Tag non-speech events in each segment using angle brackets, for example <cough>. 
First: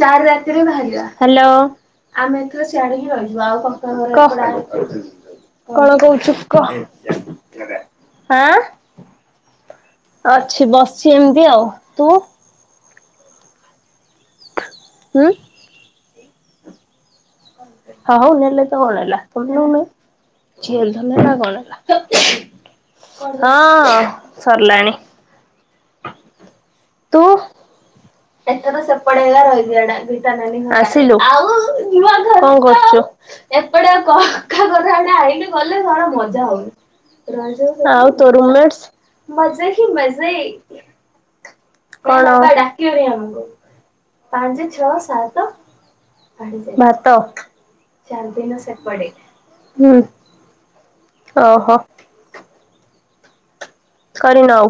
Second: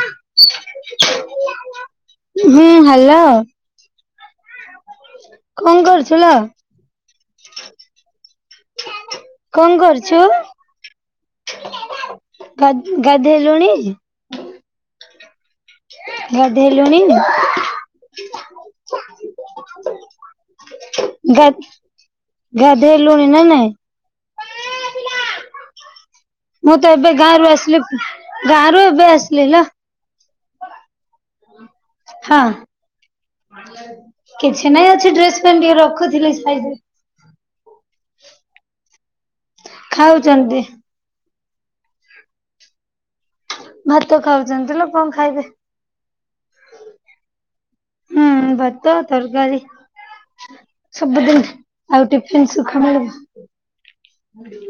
ଚାରି ରାତିରେ ବାହାରିବା ହାଲୋ ଆମେ ଏଥର ହୁଁ ସିଆଡେ ହିଁ ହ୍ୟାଲୋ ରହିଯିବୁ ଆଉ କ କଣ କଣ କରୁଥିଲ କହୁଚୁ କହ? କଣ କରୁଛୁ? ଆଁ ଅଛି ବସଚି ଏମିତି ଆଉ ତୁ? ଗା-ଗାଧେଇଲୁଣି? ହୁଁ ଗାଧେଇଲୁଣି? ହଉ ନେଲେ ତ କଣ ହେଲା? <unintelligible> ଝିଅ ଧନ ନେଲା ଆଉ ଗା କଣ ହେଲା? ଗାଧେଇଲୁଣି ନା ନାଇଁ ହଁ ସରଲାଣି। ମୁଁ ତ ଏବେ ଗାଁରୁ ଆସିଲି। ଗାଁ ଏଥର ରୁ ଏବେ ସେପଟେ ହେଲା ଆସିଲି ଲୋ ରହିଯିବାଟା ଗୀତା ନାନୀ ଘର ଆସିଲୁ ଆଉ ନୂଆ ଘର ହଁ କଣ କରୁଚୁ? ଏପଟେ ଆଉ କିଛି କକା ନାଇଁ ଘର ଅଛି ଆଡେ ଡ୍ରେସ ଆଇଲୁ ପେନ୍ ଟିକେ ଗଲୁ ଭଲ ରଖୁଥିଲି ମଜା ସାଇଜ ହୁଏ। ରେ <unintelligible> ଆଉ ତୋ ରୁମେଟସ୍ ମଜେ ହି ମଜେ। ଖାଉଛନ୍ତି କଣ ଡାକିବନି ଆମୁକୁ ଭାତ ପାଞ୍ଚେ ଖାଉଛନ୍ତି ଲୋ ଛଅ କଣ ଖାଇବେ ସାତ। ଭାତ ହୁଁ ଚାରଦିନ ଭାତ ସେପଡେ ତରକାରୀ ଉଁ ସବୁଦିନ ଆଉ ଟିଫିନ ସୁଖା ମିଳିବା। କରିନ ଆଉ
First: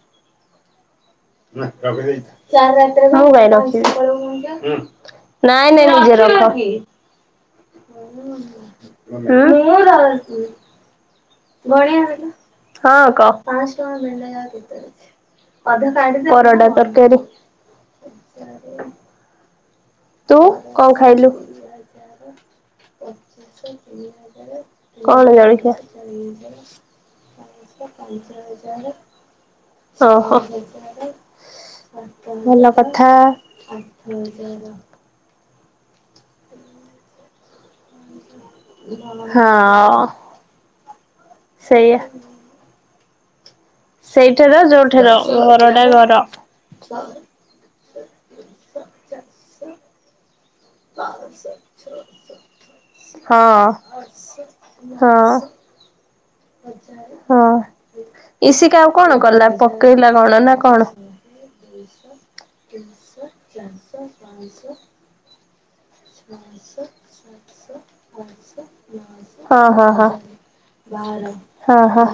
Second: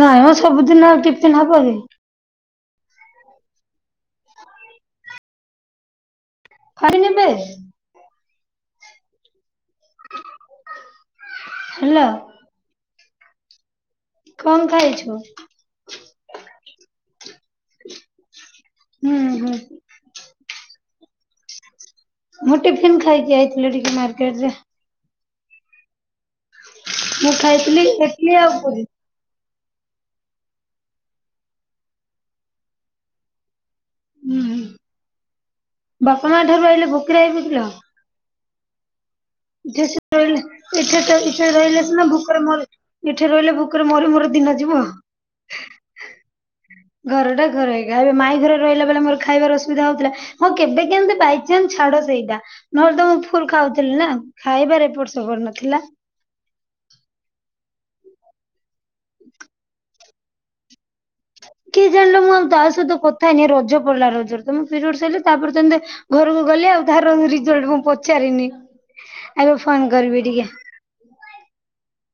ନା ମ ସବୁଦିନ ଆଉ ଟି ନାଁ ରଖି ଦେଇଥା। ମୁଁ କାଇଁ ରଖିବି ନାଇଁ ନାଇଁ ନିଜେ ରଖ। କିନିବେ ଉଁ ହୁଁ ହୁଁ ଉଁ ମୁଁ <unintelligible> ହ୍ୟାଲୋ ଗଣିବା ଦେଲୁ ହଁ କ ପାଁଶହ ଟଙ୍କା ରହିଲା ୟା ଭିତରେ। ଏଛୁ ପରଟା ତରକାରୀ। ଉଁ ହୁଁ। ତୁ କଣ ଖାଇଲୁ? ମୁଁ ଟିଫିିନ ଖାଇକି ଆଇଥିଲି ଟିକେ ମାର୍କେଟ ରେ। କଣ ଜଳିଖିଆ? ମୁଁ ଖାଇଥିଲି ଏଟିଲି ଆଉ ପୁରି। ଓ ହୋ। ଭଲ କଥା। ହୁଁ ହୁଁ ବାପା ମାଆ ଠାରୁ ଆଇଲେ ଭୋକିଲା ହେଇକି ଥିଲ। <inaudible> ହଁ। ଏଠି ଆସି ରହିଲେ ଏଠି ଏଠି <unintelligible> ଏଠିରେ ରହିଲେ ସେଇଆ ସିନା ଭୁକରେ ମରି ଏଠିରେ ରହିଲେ ଭୁ ଭୁକରେ ମରୁ ମରୁ ସେଇଠାର ଦିନ ଯିବ ଯୋଉଠାର ଘରଟା ଘର ଘରଟା ଘର ହେଇ ଇଏ ଭାବିବେ ମାଇ ଘରେ ରହିଲା ବେଳେ ମୋର ଖାଇବାର ଅସୁବିଧା ହଉଥିଲା। ହଁ କେବେ କେମିତି ବାଇଚାନ୍ସ ଛାଡ ସେଇଟା ନହେଲେ ତ ମୁଁ ଫୁଲ ହଁ। ଖାଉଥିଲି ନା। ଖାଇବାରେ ଏପଟ ହଁ ସେପଟ ନଥିଲା। ହଁ ଇସିକା ଆଉ କଣ କଲା ପକେଇଲା କଣ ନା କଣ? କିଏ ଜାଣିଲା ମୁଁ ଆଉ ତା ସହିତ କଥା ହେଇନି ରଜ ପଡିଲା ରଜରେ ତ ମୁଁ ପିରିଅଡସ ହେଲି ତାପରେ ତ ଏମିତି ଘରକୁ ଗଲି ଆଉ ତାର ରିଜଲ୍ଟ ମୁଁ ପଚାରିନି ଏବେ ହଁ ଫୋନ ହଁ ହଁ। କରିବି ଟିକେ। ହଁ ହ ହଁ।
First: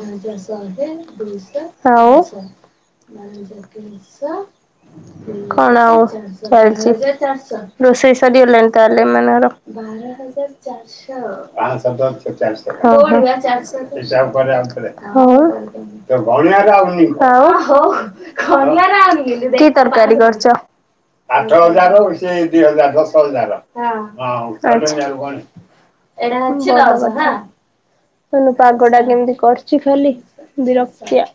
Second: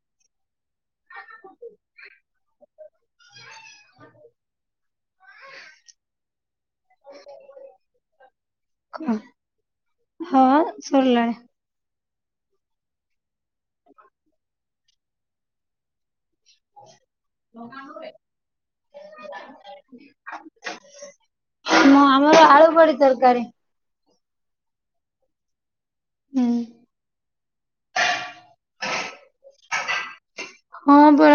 କଣ ଆଉ ଚାଲିଛି। ରୋଷେଇ ସରିଗଲାଣି ତାହେଲେ ଏମାନଙ୍କର। ହଁ ସରିଲାଣି ହଉ। ହଉ କି ତରକାରୀ କରୁଛ। ଆଠ ହଜାର ମୁଁ ସେ ଆମର ଦି ଆଳୁ ହଜାର ବଡି ଦଶ ତରକାରୀ। ହଜାର। ଆଛା। ହୁଁ ପାଗ ଟା କେମିତି କରିଛି ଖାଲି ବିରକ୍ତିଆ।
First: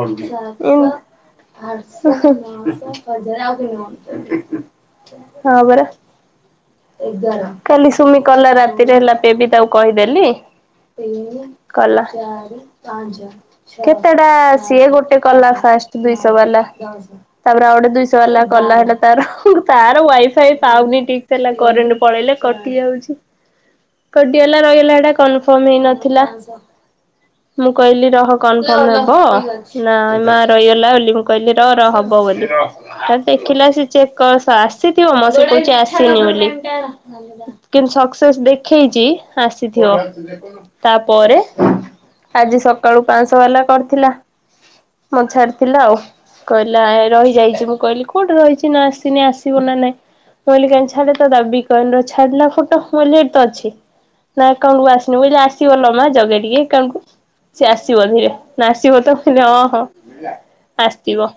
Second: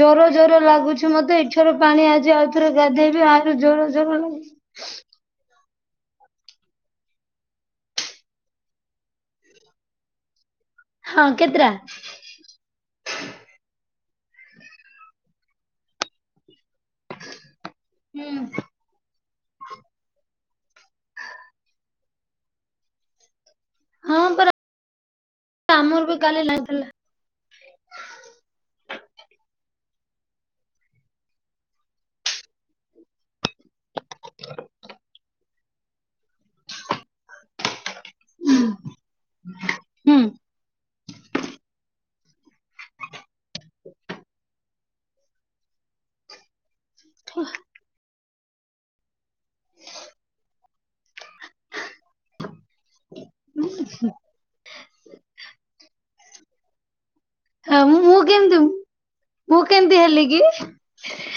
ଜରୁଆ ଜରୁଆ ଉଁ ଲାଗୁଛି ମତେ ଏଇଠାରୁ ପାଣି ଆଜି ଆଉଥରେ ଗାଧେଇବି ଆଉରି ଜର <inaudible> ହଁ ପରା। କାଲି ସୁମି କଲା ରାତିରେ ହେଲା ବେବି ତାକୁ କହିଦେଲି। ହଁ କେତଟା? କଲା। କେତେଟା ସିଏ ଗୋଟେ କଲା ଫାଷ୍ଟ ଦୁଇଶହ ବାଲା। ତାପରେ ଆଉ ଗୋଟେ ଦୁଇଶହ ବାଲା କଲା ହେଲା ତାର ତାର ୱାଇଫ ସେଇ ପାଉନି ଠିକସେ ହେଲା କରେଣ୍ଟ ପଳେଇଲେ କଟି ଯାଉଛି। ହଁ ପରା କଟିଗଲା ରହିଗଲା ହେଟା କନଫର୍ମ ଆମର ବି ହେଇନଥିଲା। କାଲି ଲାଇନ ଥିଲା। ମୁଁ କହିଲି ରହ କନଫର୍ମ ହବ ନା ମା ରହିଗଲା ବୋଲି। କହିଲି ର ର ହବ ବୋଲି ତାପରେ ଦେଖିଲା ସେ ଚେକ୍ କର ଆସି କହୁଛି ଆସିନି ବୋଲି। କିନ୍ତୁ ସକ୍ସେସ ଦେଖେଇଛି ଆସିଥିବ। ହୁଁ ତାପରେ। ଆଜି ସକାଳୁ ପାଞ୍ଚଶହ ବାଲା କରିଥିଲା ମତେ ଛାଡିଥିଲା ଆଉ କହିଲାଏ ରହିଯାଇଛି ମୁଁ କହିଲି କୋଉଠି ରହିଛି ନା ଆସିନି ଆସିବ ନା ନାଇଁ। କହିନି ଛାଡେତ ଦାବିକି କହିଲି ଛାଡିଲା ଫଟ ମୁ କହିଲି ହେଇଠି ତ ଅଛି। ନା ଆକାଉଣ୍ଟକୁ ଆସିନି ମୁଁ କହିଲ ଆସିିବଲ ମା ଜଗେଇ ଟିକେ ଏକାଉଣ୍ଟକୁ। ସେ ଆଉ ଆସିବ ମୁଁ ଧୀରେ କେମିତି ନା ଆସିବ ତ ମୁଁ କହିଲେ ହଁ ହଁ କେମିତି ହେଲି ଆସିବ।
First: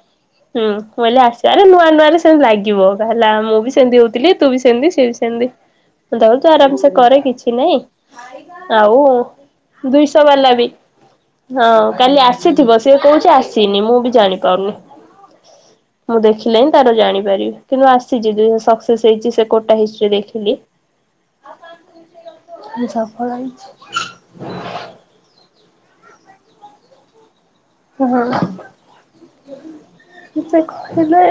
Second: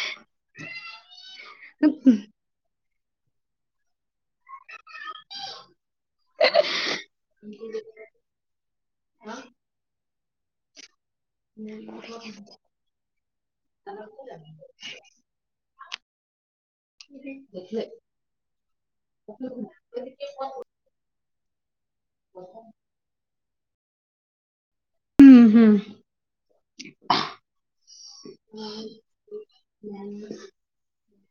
ହୁଁ ମୁଁ କହିଲି ଆସିବରେ ନୂଆ ନୂଆରେ ସେମତି ଲାଗିବ କାହେଲା ମୁଁ ବି ସେମିତି ହଉଥିଲି। ତୁ ବି ସେମିତି ସିଏ ବି ସେମିତି ଦେଖ ତୁ ଆରାମସେ କରେ କିଛି ନାଇଁ। ଆଉ ଦୁଇଶହ ବାଲାବି। ହଁ କାଲି ଆସିଥିବ ସିଏ କହୁଛି ଆସିନି ମୁଁ ବି କି? ଜାଣିପାରୁନି। ମୁଁ ଦେଖିଲେ ହିଁ ତାର ଜାଣିପାରିବି କିନ୍ତୁ ହୁଁ ଆସିଛି ଦୁଇସହ ସକ୍ସେସ ହେଇଛି ସେ କୋଟା ହିଷ୍ଟି ଦେଖିଲି। ସକାଳୁ ଆଇଚି। ହୁଁ ହୁଁ। ହଁ ସେ କହିଲେ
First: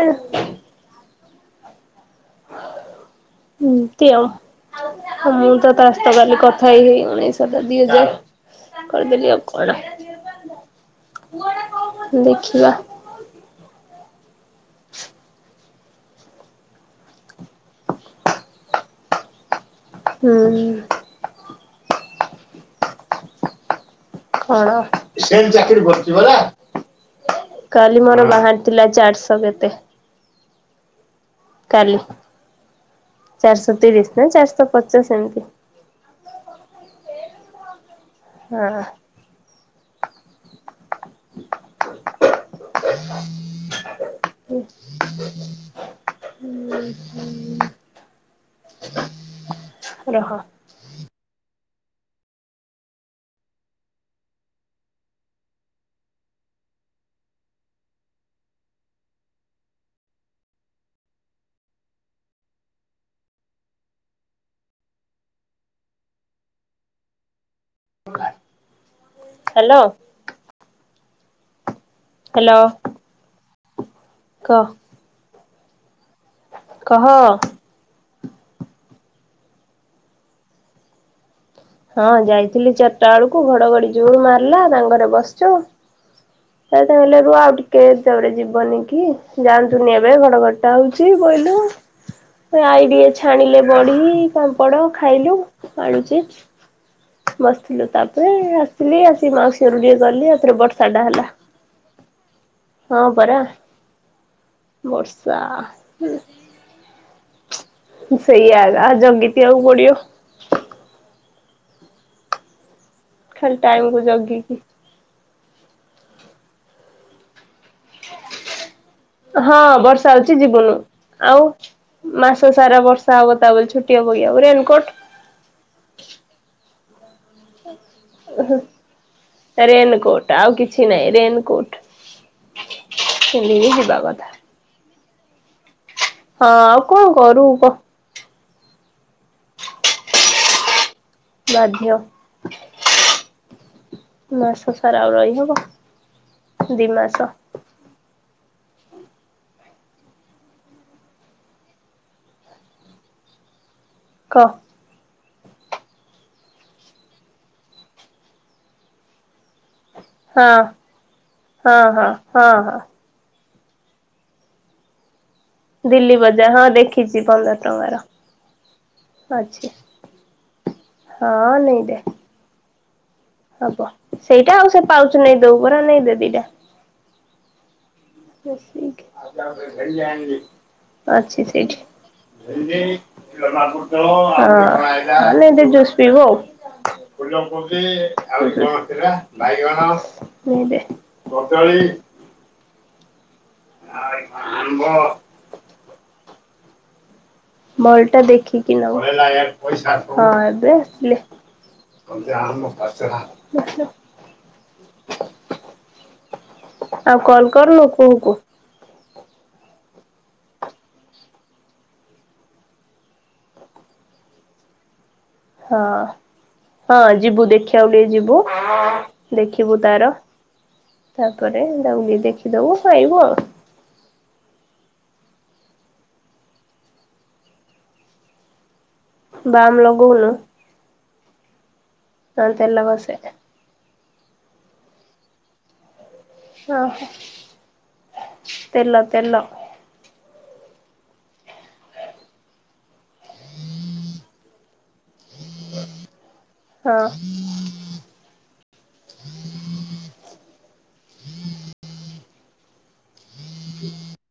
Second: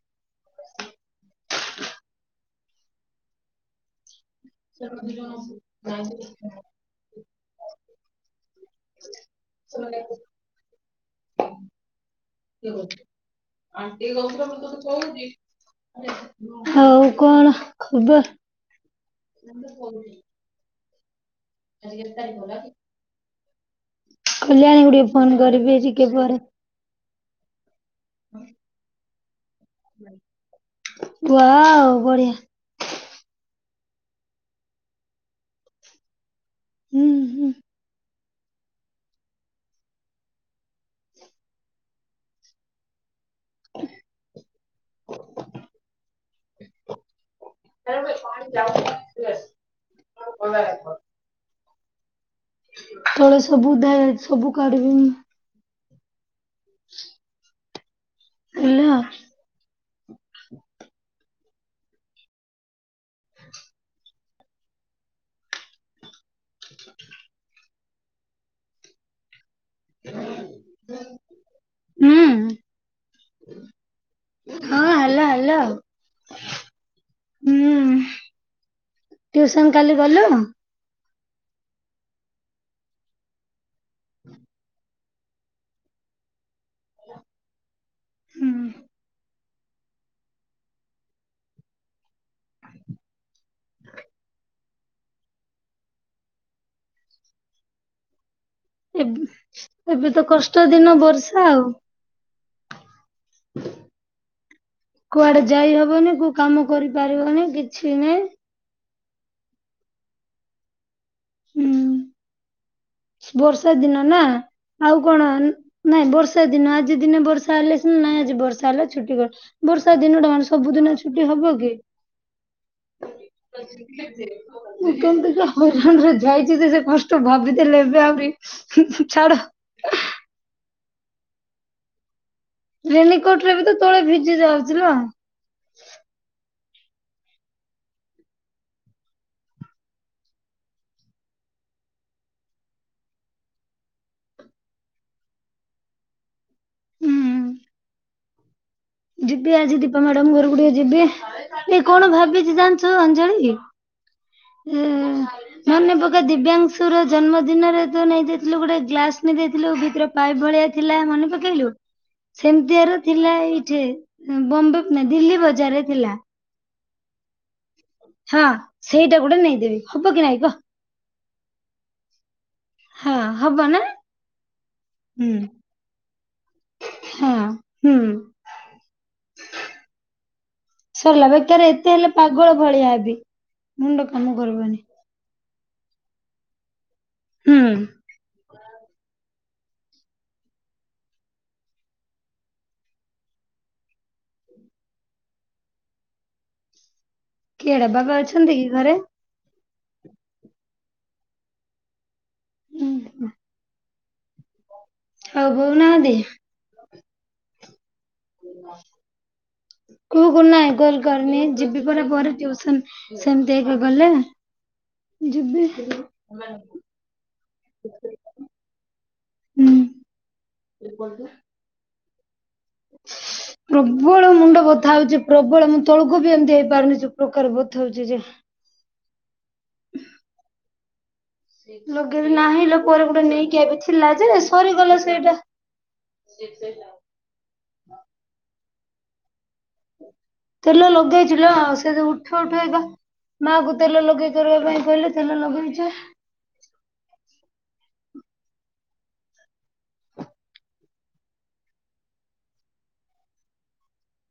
ହଁ ଏମତି ଆଉ। ହ ମୁଁ ତ ତାସହିତ କାଲି କଥା ହେଇ ହେଇ ଉଣେଇଶ ହା ଦି ହଜାର। କରିଦେଲି ଆଉ କଣ ଦେଖିବା ଆ ଟ ଗାଉର ମୁ ତୋ ତ ଖହୁି <unintelligible> ହଉ କଣ ଖବର? ହୁଁ। ଆଜିକାଲି ତାେ ଖ କି <unintelligible> ଗୁଡିଏ ଫୋନ ସେ କରିବି ଚାକିରି ଟିକେ କରଛି ବଲା ପରେ। <unintelligible> କାଲି ମୋର ବାହାରି ଥିଲା ଚାରିଶହ କେତେ। ବାଓ କାଲି ବଢିଆ। ଚାରିଶହ ତିରିଶ ନା ଚାରିଶହ ପଚାଶ ଏମିତି। ହୁଁ ହୁଁ। ହଁ <inaudible> ହୁଁ ହୁଁ। <inaudible> ରହ। <inaudible> ତଳେ ସବୁ ଦେ ସବୁ କାଢିବିନି। <inaudible> ହେଲା। <inaudible> ହ୍ୟାଲୋ। ହୁଁ। ହ୍ୟାଲୋ। କହ ହଁ ହେଲା ହେଲା ଆଉ। କହ। ହୁଁ ଟ୍ୟୁସନ କାଲି ଗଲୁ। ହଁ ଯାଇଥିଲି ଚାରିଟା ବେଳକୁ ଘଡ଼ଘଡ଼ି ଜୋର ମାରିଲା ତାଙ୍କରେ ବସିଚୁ ସେ ତାହିଲେ ରୁ ଆଉ ଟିକେ ଦେରେ ହୁଁ ଯିବନି କି ଯା ନ୍ତୁନି ଏବେ ଘଡଘଡି ଯାଉଛି ବୋଇଲୁ ଆଇ ଟିକେ ଛାଣିଲେ ବଢି ପାମ୍ପଡ ଖାଇଲୁ ଆଣିଚି। ବସିଥିଲୁ ତାପରେ ଆସିଲି ଆସି ଏବ୍ ମାଉସିରୁ ଟିକେ ଏବେ ତ ଗଲି କଷ୍ଟ ତାପରେ ଦିନ ବର୍ଷାଟା ହେଲା। ବର୍ଷା ଆଉ। ହଁ ପରା। ବର୍ଷା କୁଆଡେ ଯାଇ ହବନି କୋଉ କାମ କରିପାରିବନି କିଛି ନାଇଁ ସେଇଆ ଆଉ ଜଗି ତିଆକୁ ପଡିବ। ହୁଁ। ଖାଲି ବର୍ଷା ଟାଇମ କୁ ଦିନ ନା। ଜଗିକି ଆଉ କଣ ନାଇଁ ବର୍ଷା ଦିନ ଆଜି ଦିନେ ବର୍ଷା ହେଲେ ସ ନା ନାଇଁ ଆଜି ବର୍ଷା ହେଲା ଛୁଟି କ ହଁ ବର୍ଷା ଦିନ ଟା ହଉଛି ମାନେ ଯିବୁନୁ ସବୁଦିନ ଛୁଟି ଆଉ ହବ କି। ମାସ ସାରା ବର୍ଷା ହବ ତା ବୋଲି ଛୁଟି ହବ କି ଆଉ ରେନକୋଟ ମୁଁ କେମତିକା ହଇରାଣରେ ଯାଇଛି ତ ସେ କଷ୍ଟ ଭାବିଦେଲେ ଏବେ ଆହୁରି <inaudible> ଛାଡ। ରେନକୋଟ୍ ଆଉ କିଛି ନାହିଁ ରେନକୋଟ୍। ରେନିକୋଟ ରେ ବି ଯିବା ତୋଳେ କଥା। ଭିଜି ଯାଉଥିଲା। ହଁ ଆଉ କଣ କରୁବୁ କ। ବାଧ୍ୟ। ମାସ ସାରା ଆଉ ରହିହବ ଦି ହୁଁ। ମାସ। ଯିବି ଆଜି ଦୀପା ମ୍ୟାଡାମ୍ ଘରକୁୁ ଟିକେ ଯିବି। ଏ କଣ ଭାବିଛି ଜାଣିଛୁ ଅଞ୍ଜଳି। କହ। ହୁଁ ଊ ଊ ମନେ ପକା ଦିବ୍ୟାଂଶୁର ଜନ୍ମଦିନରେ ତୁ ନେଇ ଯାଇଥିଲୁ ଗୋଟେ ଗ୍ଲାସ ନେଇ ଦେଇଥିଲୁ ଭିତରେ ପାଇପ୍ ହଁ। ଭଳିଆ ଥିଲା ମନେ ପକେଇଲୁ ହଁ ହଁ ହଁ ହଁ ସେମିତିଆର ଥିଲା ଏଇଠି ବମ୍ବେ ବ ନାଇ ଦିଲ୍ଲୀ ବ ଦିଲ୍ଲୀ ବଜାର ହଁ ଦେଖିଛି ପନ୍ଦର ଟଙ୍କାର ହଁ ସେଇଟା ଗୋଟେ ଅଛି। ନେଇଦେବି ହବ କି ନାଇଁ କ? ହଁ ନେଇଜା। ହଁ ହବ ନା। ସେଇଟା ଆଉ ସେ ପାଉଚ୍ ହୁଁ ନେଇ ଦବୁ ପରା ନେଇ ଦେ ଦିଟା। ହଁ ହୁଁ। <unintelligible> ସରିଲା ଅଛି ବେକାର ଏତେ ହେଲେ ପାଗଳ ସେଇଠି ଭଳିଆ ହେବି ହଁ। ମୁଣ୍ଡ କାମ କରିବନି ଭଲ କି ଜୁସ ପିଇବୁ ଆଉ। ହୁଁ <inaudible> ଆଇ ଆମ୍ବ କିଏଡା ମଲ୍ ବାବା ଟା ଅଛନ୍ତି କି ଦେଖିକି ଘରେ? ନବ ହଁ, ଏବେ ଆସିଲେ। କଞ୍ଚାଆମ୍ବ, ପାଚେଲାଆମ୍ବ। ହଉ ବଉନାହାଁନ୍ତି? ଆଉ କଲ୍ କରୁନୁ କୁହୁକୁ? <unintelligible> କୁହୁକୁ ନାଇ କଲ୍ କରିନି। ଯିବି ପରା ପରେ ଟିଉସନ୍ ସେମିତି ଏବେ ଗଲେ। ଯିବି ହଁ। ହଁ, ଯିବୁ ଦେଖିଆକୁ ଟିକେ ଯିବୁ, ଦେଖିବୁ ତାର ଏଇ ପଲ୍ ଯା। ଏ ତାକୁ ଟିଏ ଦେଖିଦବୁ ଖାଇବୁ ଆଉ। ପ୍ରବଳ ମୁଣ୍ଡ ବଥା ହଉଛି, ପ୍ରବଳ ମୁଁ ତଳକୁ ବି ଏମିତି ହେଇପାରୁନି, ଯୋଉ ପ୍ରକାର ବଥା ହଉଚି ଯେ! ବାମ୍ ଲଗଉନୁ? ଲଗେଇବି ହଁ ନାହିଁ, ତେଲ ଲୋ ପରେ ଘଷେ ଗୁଟେ ନେଇକି ଆଇବି ଥିଲା ଯେ ସରିଗଲା ସେଇଟା। ଅ ହଁ, ତେଲ ତେଲ। ତେଲ ଲଗେଇଚି ଲୋ, ସେ ଯୋଉ ଉଠୁ ଉଠୁ ଏଇବା ମା କୁ ତେଲ ଲଗେଇ କରିବା ପାଇଁ କହିଲେ ତେଲ ଲଗେଇଚୁ। ହଁ। <inaudible>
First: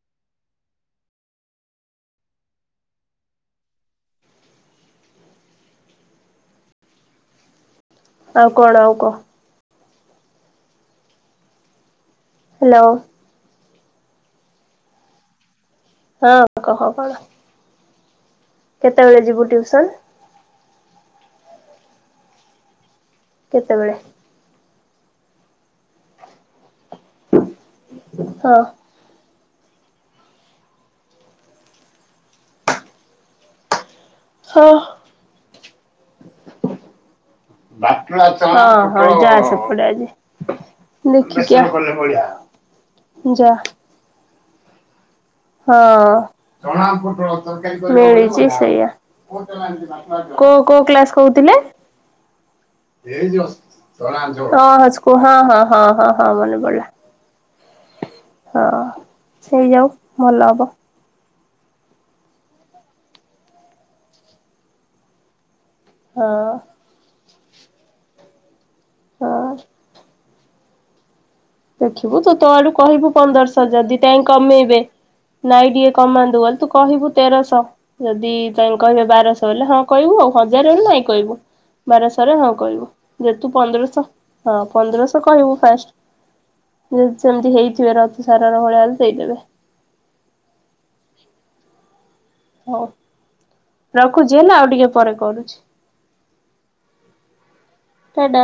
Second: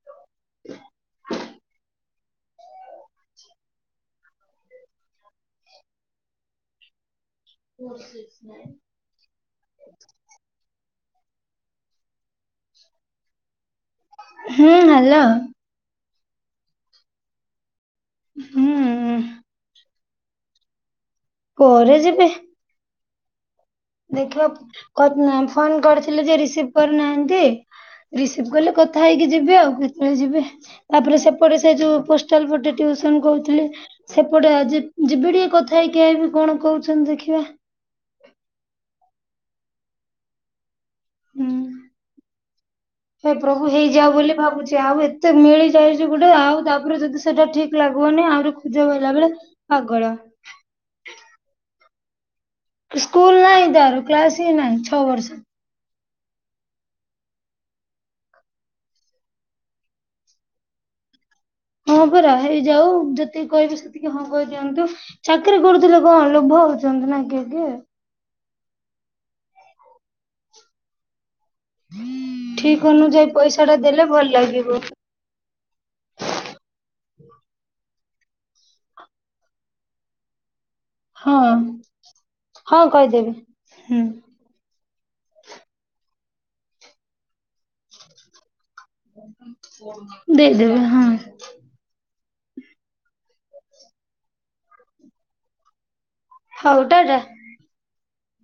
<inaudible> ଫୋର୍ ସିକ୍ସ ଆଉ କଣ ନାଇନ୍ ଆଉ କହ ହ୍ୟାଲୋ! ହୁଁ ହ୍ୟାଲୋ। ହଁ କହ କଣ? ହୁଁ। କେତେବେଳେ ଯିବୁ ଟିଉସନ୍? କୁଆରେ ଯିବି? କେତେବେଳେ? ଦେଖିବା କରିନାହଁ ଫୋନ୍ କରିଥିଲେ ଯେ ରିସିଭ୍ କରିନାହାଁନ୍ତି, ରିସିଭ୍ ହଁ। କଲେ କଥ୍ କଥା ହେଇକି ଯିବି ଆଉ, କେତେଏଳେ ଯିବି? ତା'ପରେ ସେପଟେ ସେ ଯୋଉ ପୋଷ୍ଟାଲ୍ ପଟେ ଟିଉସନ୍ କରୁଥିଲେ! ସେପଟେ ହଁ ଆଜି ଯିବି ଟିକେ କଥା ହେଇକିି ଆଇବି, କଣ କହୁଛନ୍ତି ଦେଖିବା? ହଁ ହଁ ଯା ସେପଟେ ଆଜି। ହୁଁ ଦେଖିକି ଆ ଯା। ଯା ବୋଲି ଭାବୁଛି ଆଉ ଏତ୍ ତେ ମିଳିଯାଇଛି ଗୁଟେ, ଆଉ ତା'ପରେ ଯଦି ସେଟା ଠିକ୍ ହଁ। ଲାଗିବନି, ମିଳିଛି ଆହୁରି ଖୁଜ ବଇଲା ବେଳେ ପାଗଳ। କୋ କୋଉ କ୍ଲାସ କହୁଥିଲେ? ସ୍କୁଲ ନାହିଁ ତାର କ୍ଲାସ ହିଁ ହଁ ନାହିଁ ହସ୍ ଛଅ କୁ ହଁ ବର୍ଷ ହଁ। ହଁ ହଁ ହଁ ମନେ ପଡିଲା, ହଁ ସେଇ ଯାଉ। ଭଲ ହବ। ହଁ, ପରା ହେଇ ଯାଉ, ଯେତିକି କହିବି ସେତିକି ହଁ କହିଦିଅନ୍ତୁ। ଚାକିରି କରୁଥିଲେ ହଁ କଣ ଲୋଭ ହଉଛନ୍ତି ନା କିଏ କିଏ? ହଁ। ଦେଖିବୁ ତୁ ତୋ ଆଡୁ ଠିକ କହିବୁ ଅନୁଯାୟୀ ପଇସା ପନ୍ଦରଶହ ଟା ଯଦି ଦି ଦେଲେ ତାଏଁ ଭଲ କମେଇବେ। ଲାଗିବ ନାଇଁ ଟିକେ କମାନ୍ତୁ ବୋଲି ତୁ କହିବୁ ତେରଶହ, ଯଦି ତ କହିବ ବାରଶହ ବଲେ ହଁ କହିବୁ ଆଉ, ହଜାରରେ ନାଇଁ କହିବୁ। ହଁ ବାରଶହରେ ହଁ କହିବୁ, ଯଦିତୁ ପନ୍ଦରଶହ ହୁଁ। ହଁ, ପନ୍ଦ୍ରଶହ କହିବୁ ଫାଷ୍ଟ। ହୁଁ ସେମିତି ହେଇଥିବାର ଅଛି, ସରଳ ଭଳିଆ ହେଲେ ଦେଇଦେବେ। ଦେଇଦବେ ହଁ। ହଉ। ରଖୁଛି ହେଲା ଆଉ ଟିକେ ପରେ କରୁଚି। ହଉ ଟାଟା। ଟା ଟା।